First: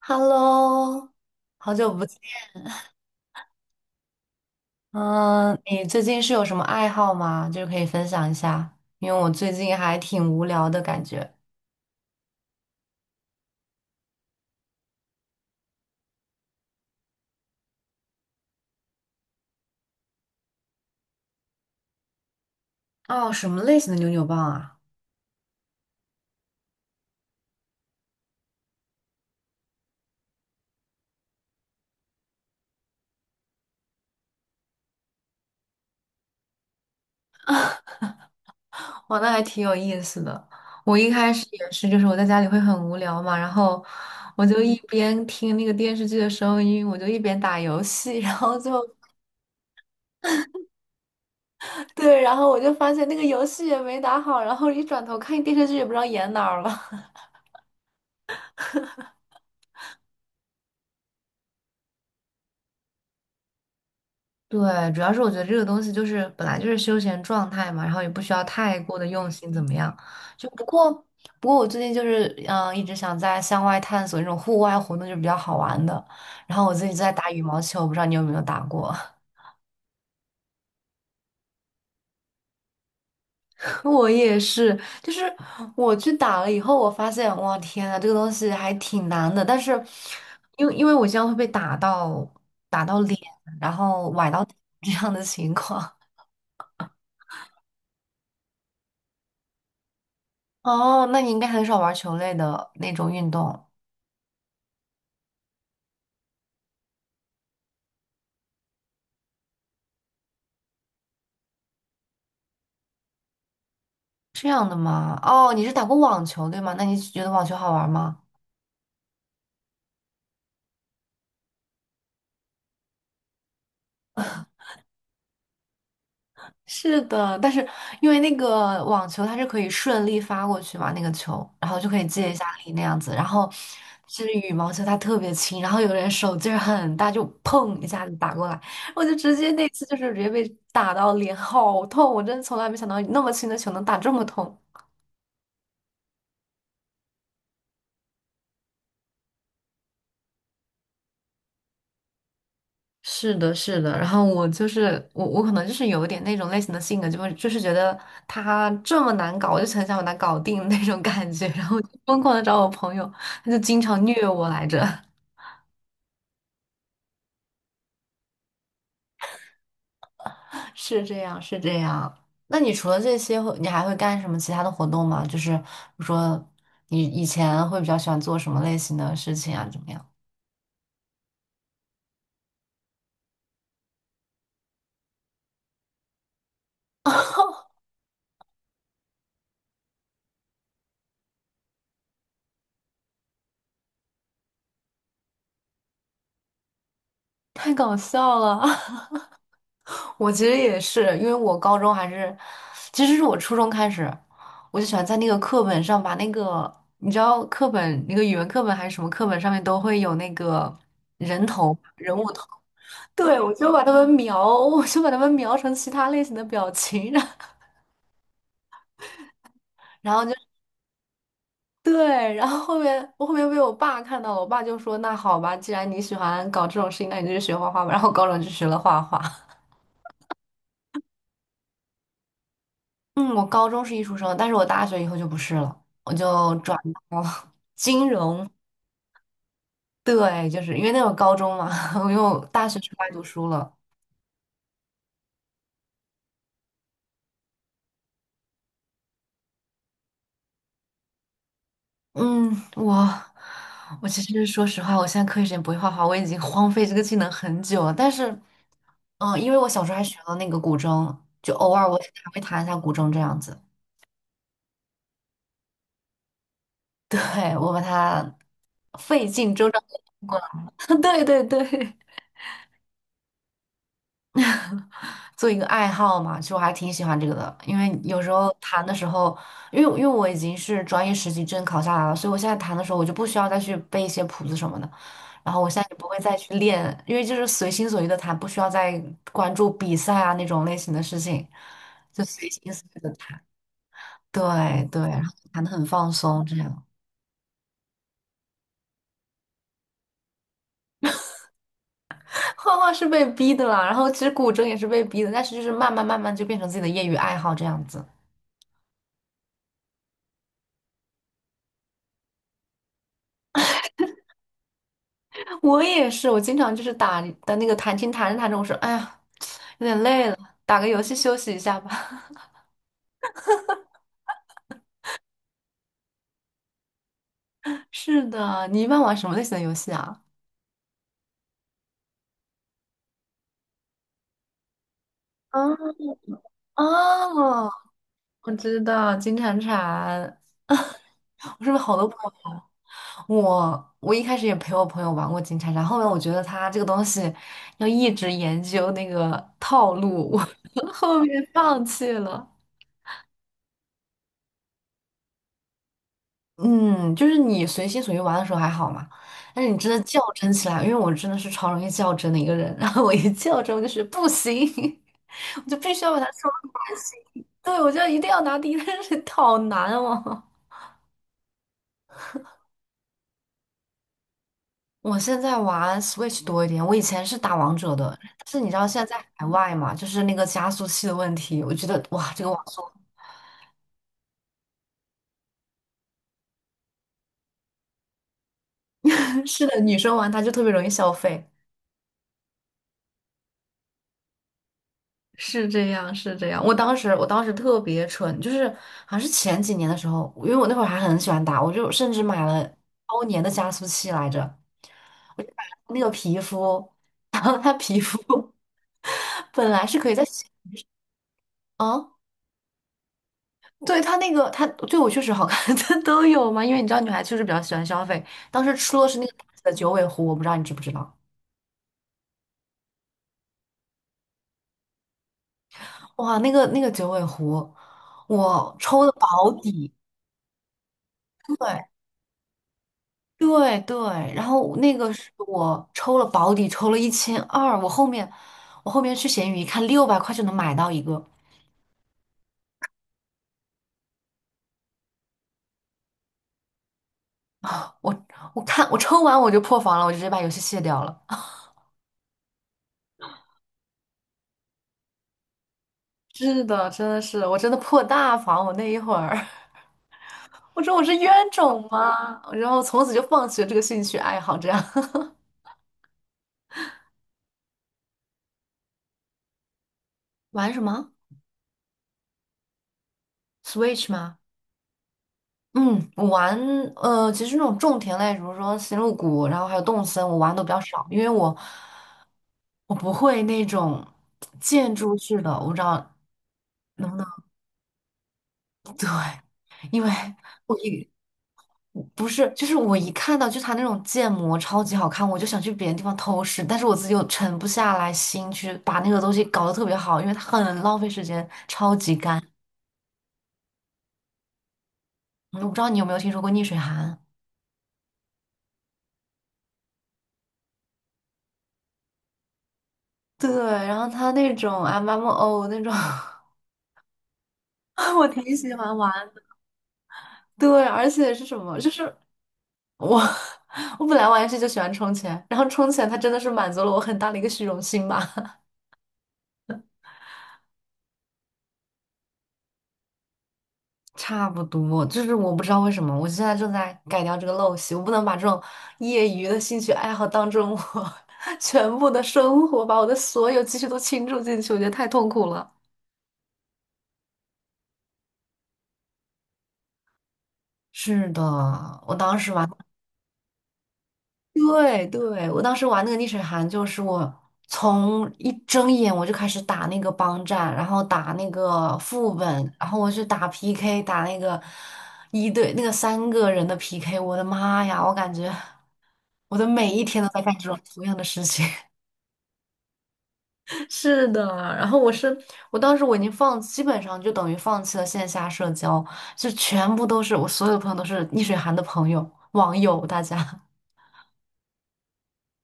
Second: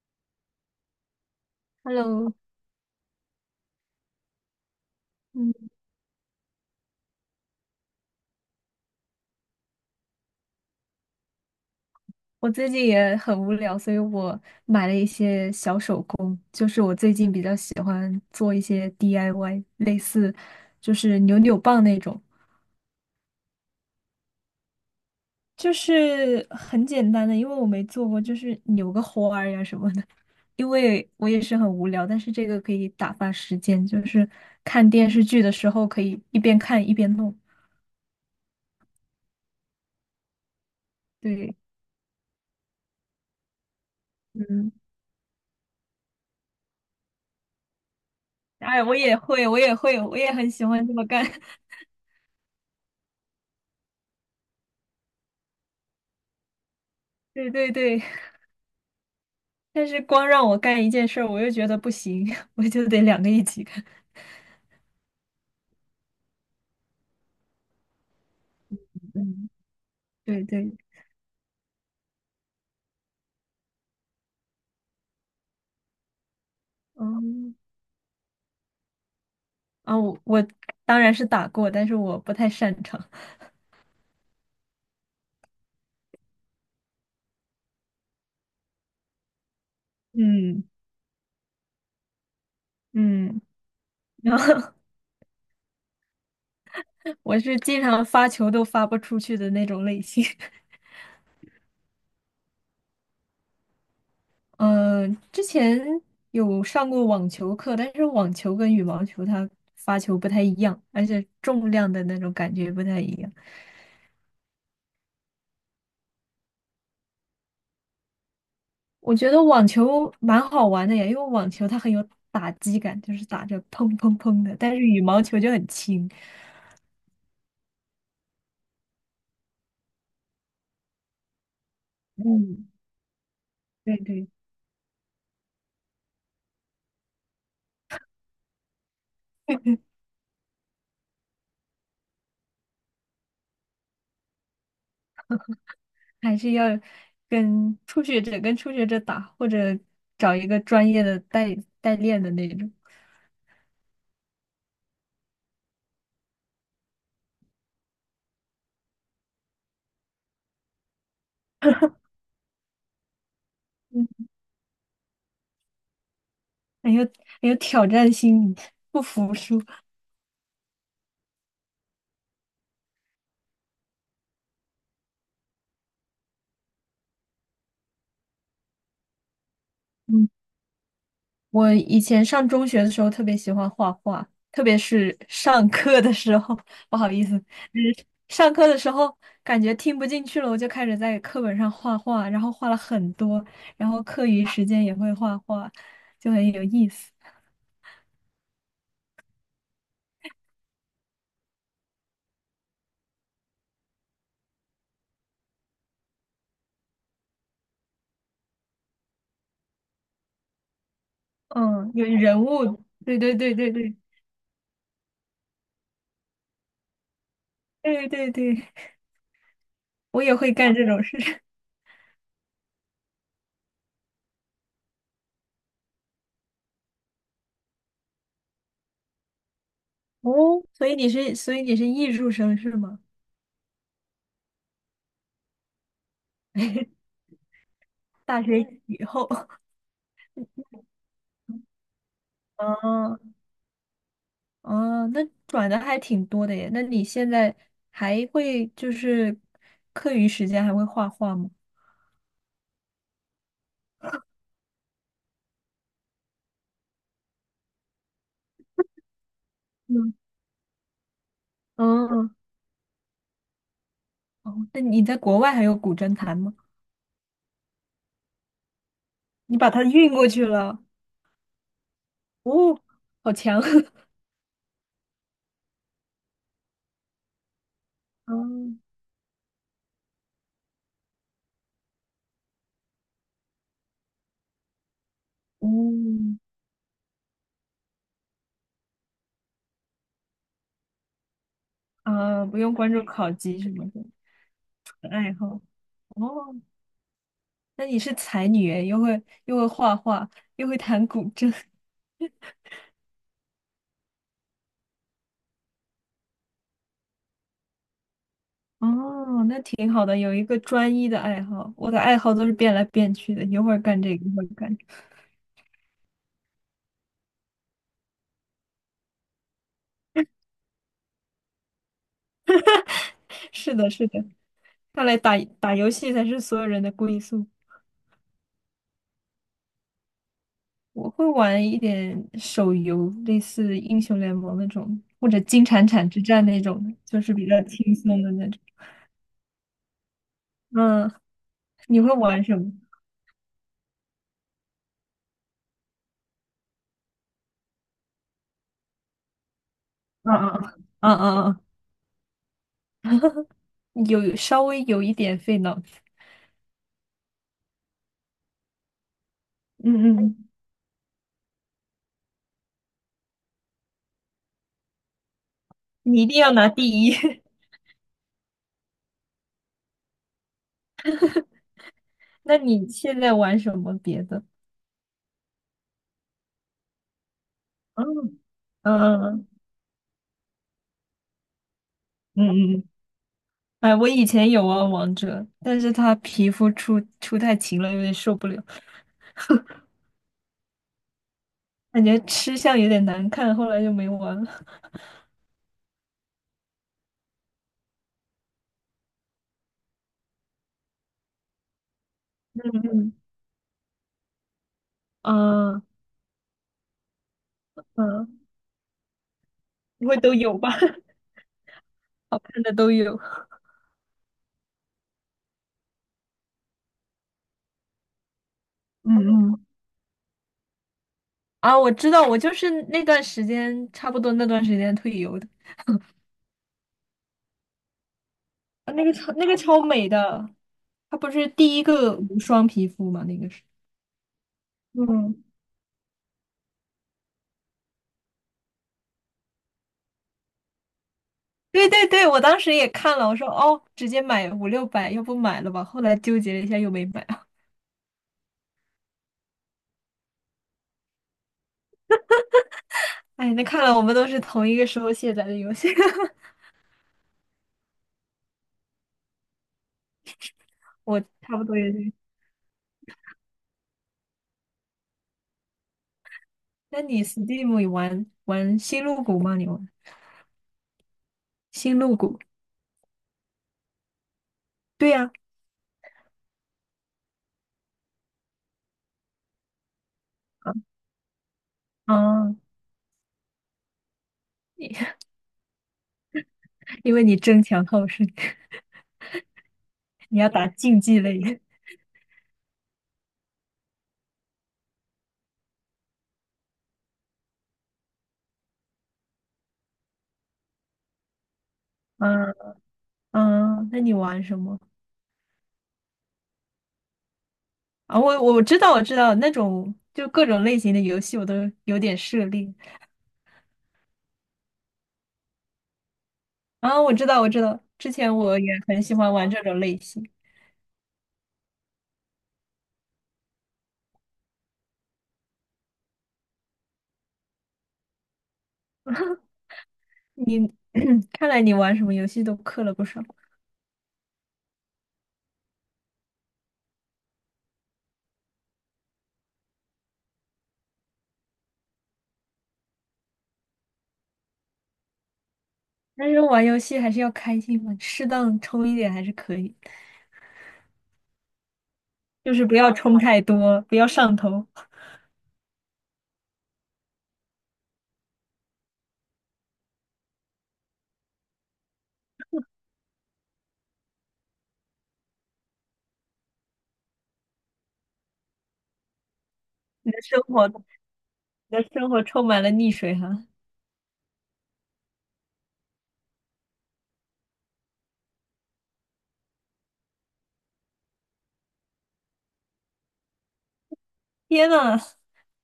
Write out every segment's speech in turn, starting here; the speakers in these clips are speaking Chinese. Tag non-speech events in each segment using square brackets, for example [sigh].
Hello，好久不见。Hello，嗯，嗯，你最近是有什么爱好吗？就是可以分享一下，因为我最近还挺无聊的感觉。我最近也很无聊，所以我买了一些小手工，就是我最近比较喜欢做一些 DIY，类似就是扭扭棒那种，哦，什么类型的扭扭棒啊？就是很简单的，因为我没做过，就是扭个花儿呀什么的。因为我也是很无聊，但是这个可以打发时间，就是看电视剧的时候可以一边看一边弄。哇，那还挺有意思的。我一开始对，也是，就是我在家里会很无聊嘛，然后我就嗯，一边听那个电视剧的声音，我就一边打游戏，然后就 哎，我也很喜欢这么干。[laughs] [laughs] 对，然后我就发现那个游戏也没打好，然后一转头看电视剧也不知道演哪儿了。对对对。但是光让我干一件事儿，我又觉得不行，[laughs] 我就得两个一起干。对，主要是我觉得这个东西就是本来就是休闲状态嘛，然后也不需要太过的用嗯，心怎么样。对就不对，过不过我最近就是一直想在向外探索那种户外活动，就比较好玩的。然后我自己在打羽嗯，毛球，我不知道你有没有打过？啊，我当然是打过，但是我不太擅长。[laughs] 我也是，就是我去打了以后，我发现哇天呐，这个东西还挺难的。但是因嗯为因为我经常会被打到打到脸，嗯，然后崴然到 后 [laughs] 这样的情况。[laughs] 我是经常发球都发不出去的那种类型。[laughs] 哦，那你应该很少玩球类的那种运动，嗯，之前有上过网球课，但是网球跟羽毛球它发球不太一样，而且重量的那种感觉不太一样。这样的吗？哦，你是打过网球对吗？那你觉得网球好玩吗？我觉得网球蛮好玩的呀，因为网球它很有打击感，就是打着砰砰砰的，但是羽毛球就很轻。是的，但是因为那个网球它是可以顺利发过去嘛，那个球，然后就可以借一下嗯，力那样子。然后对是对，羽毛球，它特别轻，然后有人手劲儿很大，就砰一下子打过来，我就直接那次就是直接被打到脸好痛，我真的从来没想到那么轻的球能打这么痛。还是要跟初学者打，或者找一个专业的代练的那种，是的，是的，然后我可能就是有一点那种类型的性格，就是觉得他这么难搞，我就很想把他搞定那种感觉，[laughs] 然后我就疯狂的找我朋友，他就经常嗯，虐我来着，很有很有挑战心理，不服输。[laughs] 是这样，是这样。那你除了这些会你还会干什么其他的活动吗？就是比如说你以前会比较喜欢做什么类型的事情啊？怎么样？嗯。我以前上中学的时候特别喜欢画画，特别是上课的时候，[laughs] 不好意思，就是上课的时候感觉听不进去了，我就开始在课本上画画，然后画了很多，然后课余时间也会画画，就很有意思。太搞笑了，[laughs] 我其实也是，因为我高中还是，其实是我初中开始，我就喜欢在那个课本上把那个，你知道课本那个语文课本还是什么课本上面都会有那个嗯，有人物人头，物，对对对，对对对我就把他们描成其他类型的表情，[laughs] 对对对，然后我然后也就会干这种事。[laughs] 对，然后后面被我爸看到了，我爸就说那好吧，既然你喜欢搞这种事情，那你就去学画画吧，然后高中就学了画画。哦，所以你是艺术生是吗？嗯，我高中是艺术生，但是我大学以后就不是了，我就转 [laughs] 到了 [laughs] 金大融。学以后，对，就是因为那会高中嘛，[laughs] 因为我 [laughs] 大学出来哦读书了。哦，那转的还挺多的耶。那你现在还会就是课余时间还会画画吗？嗯，我其实说实话，我现在课余时间不会画画，我已经荒废这个技能很久了。但是，嗯，因为我小时候还嗯，学了那个古筝，就偶尔我哦，还会弹一下古筝这样子。哦，那你在国外还有古筝弹吗？对，我把它费尽你把周章它地运过弄过去来了，了。[laughs] 对对对。哦，好强！[laughs] 做一个爱好嘛，其实我还挺喜欢这个的，因为有时哦，候弹的时候，因为我已经是专业实习证考下来了，所以我现在弹的时候我就不需要再去背一些谱子什么的，然后我现在也不会再嗯，去练，因为就是随心所欲的弹，不需要再关注比赛啊那种类型的事情，就啊，随不心用所关欲注的考弹。级什么的，对对，纯然后爱好。弹的很放松，这哦，样。那你是才女诶，又会画画，又会弹古筝。[laughs] 画画是被逼的啦，然后其实古筝也是被逼的，但是就是慢慢慢慢就变成自己的业余爱好这样子。哦，那挺好的，有一个专一的爱好。我的爱好都是变来变去的，一会儿干这个。一会儿干我也是，我经常就是打的那个弹琴弹着弹着，我说哎呀，有点累了，打个游戏休息一下吧。是的，是的，看来打打游戏才是所有人的归宿。[laughs] 是的，你一般玩什么类型的游戏啊？我会玩一点手游，类似英雄联盟那种，或者金铲啊铲之战那种的就啊，是比较轻松的那我种。知道金铲铲，[laughs] 嗯，我身边好你多会朋友玩什玩么？我一开始也陪我朋友玩过金铲铲，后面我觉得他这个东西要一直研究那个套路，嗯我 [laughs] 嗯嗯后面嗯放弃了。嗯，有稍微有一点费脑子。嗯，就是你随心所欲玩的时候还好嘛，但是你真的嗯较嗯，真起来，因为我真的是超容易较真的一个人，然后我一较真，我就是不行，[laughs] 我就必须要把你它一定说要完。拿满第一。[laughs] 行对，我就一定要拿第一，但是好难哦。那你现在玩什么别的？[laughs] 我现在玩 Switch 多一点，我以前是打王者嗯的，但是你知道现在嗯在海嗯外嘛，就是那个加速器的问题，我觉得哇，这个网嗯速 嗯，哎，我以前有玩王者，但是他皮肤出太勤了，有点受不了。[laughs] 是的，女生玩它就特别容易消费，感觉吃相有点难看，后来就没玩了。是这样，是这样。我当时特别蠢，就是好像是前几年的时候，因为我那会儿还很喜欢打，我就甚至买了嗯包年的加速器来着，我就买嗯，了啊，那个皮肤，然后它皮肤 嗯，[laughs] 本来是不可以会在都有吧？[laughs] 啊，看的都有。对它那个它对我确实好看，[laughs] 它都有嘛，因为你知道女孩确实比较喜欢消费。当时出的是嗯那个大嗯，的九尾狐，我不知道你知不知道？啊，我知道，我就是那段时间，差不多那段时间退游的。哇，那个九尾狐，我啊，抽的那保个超底，美的，它不是第一对。个无双皮肤吗？那个是。对对，然后那个是嗯，我抽了保底，抽了1200，我后面去闲鱼一看，600块就能买到一个，对对对，我当时也看了，我说哦，直接买五六百，要不买了吧？后来纠结了一下，又没买。[laughs] 我看我抽完我就破防了，我就直接把游戏卸掉了。[laughs] 哎，那看来我们都是同一个时候卸载的游戏，是的，真的是，我真的破大防，我那一会儿，[laughs] 我说我 [laughs] 是我冤差不多种也是。吗？然后从此就放弃了这个兴趣爱好，这样 那你 Steam 有玩玩星露谷吗？你玩 [laughs] 玩什么 星露谷？Switch 吗？对呀，嗯，呃，其实那种种田类，比如说星露谷，然后还有动森，我玩的都比啊，较少，因为我啊我不会那种建你 筑 [laughs] 式的，我不知道能因不为能 你争强好胜，[laughs] 对，因为 [laughs] 你要打我竞一技类。不是就是我一看到就他那种建模超级好看，我就想去别的地方偷师，但是我自己又沉不下来心去把那个东西搞得特别好，因为它很浪费时间，超级干。嗯嗯嗯，那你玩什么我不知道你有没有听说过逆水寒？啊？我知道那种就各种类型的游戏我都有点涉猎对，然后它那种 MMO 那种。[laughs] 啊。我知道，我知道，之我前挺我也喜欢很喜玩，欢玩这种类型。对，而且是什么？就是我，[laughs] 我本来玩游戏就喜欢充钱，然后充钱它真的是满足了我很大的一个虚荣心吧。[laughs] 你 [coughs] [clears throat] 看来你玩什么游戏都氪了不少，差不多，就是我不知道为什么，我现在正在改掉这个陋习，我不能把这种业余的兴趣爱好当成我 [laughs] 全部的生活，把我的所有积蓄都倾注进去，我觉得太痛苦了。但是玩游戏还是要开心嘛，适当充一点还是可以的，是的，我当时就是玩。不要充太多，不要上头。对对，我当时玩那个逆水寒，就是我从一睁眼我就开始打那个帮战，然后打那个副本，然后我去打 PK，打那个三个人的 PK，我的妈呀，我感觉我的每一你的天都在生干活，这你种同样的事情。的生活充满了溺水哈！[laughs] 是的，然后我当时我已经放，基本上就等于放弃了线下社交，就全部都是我所有的朋友都是逆水寒的朋友网友，大家。天呐，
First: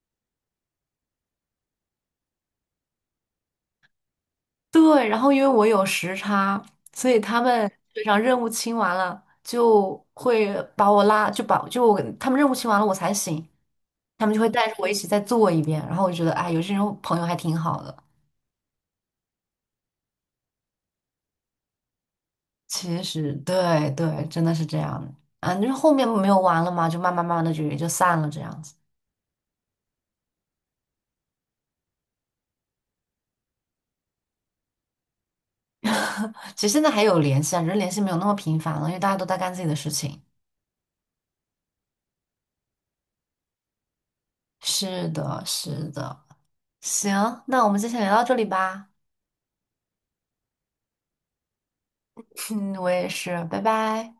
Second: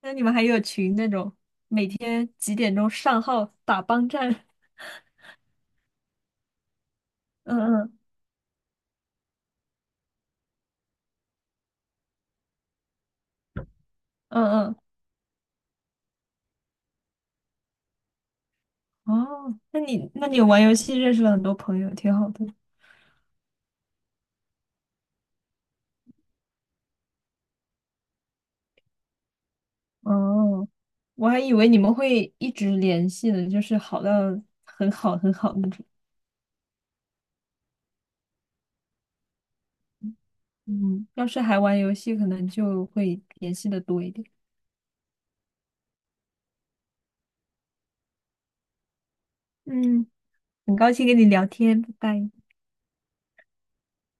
那你们还有群那种每天几点钟上号打帮战？对，然后因为我有时差，所以他嗯们嗯非常任务清完了，就把他们任务清完了我才醒，他们就会带嗯着我一起再做一遍。然后我就觉得，哎，有这种朋友还挺好的。嗯，哦，那你玩游戏认识了很多朋友，挺好的。其实，对对，真的是这样的。啊，就是后面没有玩了嘛，就慢慢慢慢的就也就散了这样子。哦，我还以为你们会一直联系呢，就是好到很好很好那种。[laughs] 其实现在还有联系啊，只是联系没有那么频繁了，因为大家都在干自己的事情。嗯，要是还玩游戏，可能就会联系的多一点。是的，是的。行，那我们今天聊到这里吧。嗯，很高兴跟你聊天，拜拜。[laughs] 嗯，我也是，拜拜。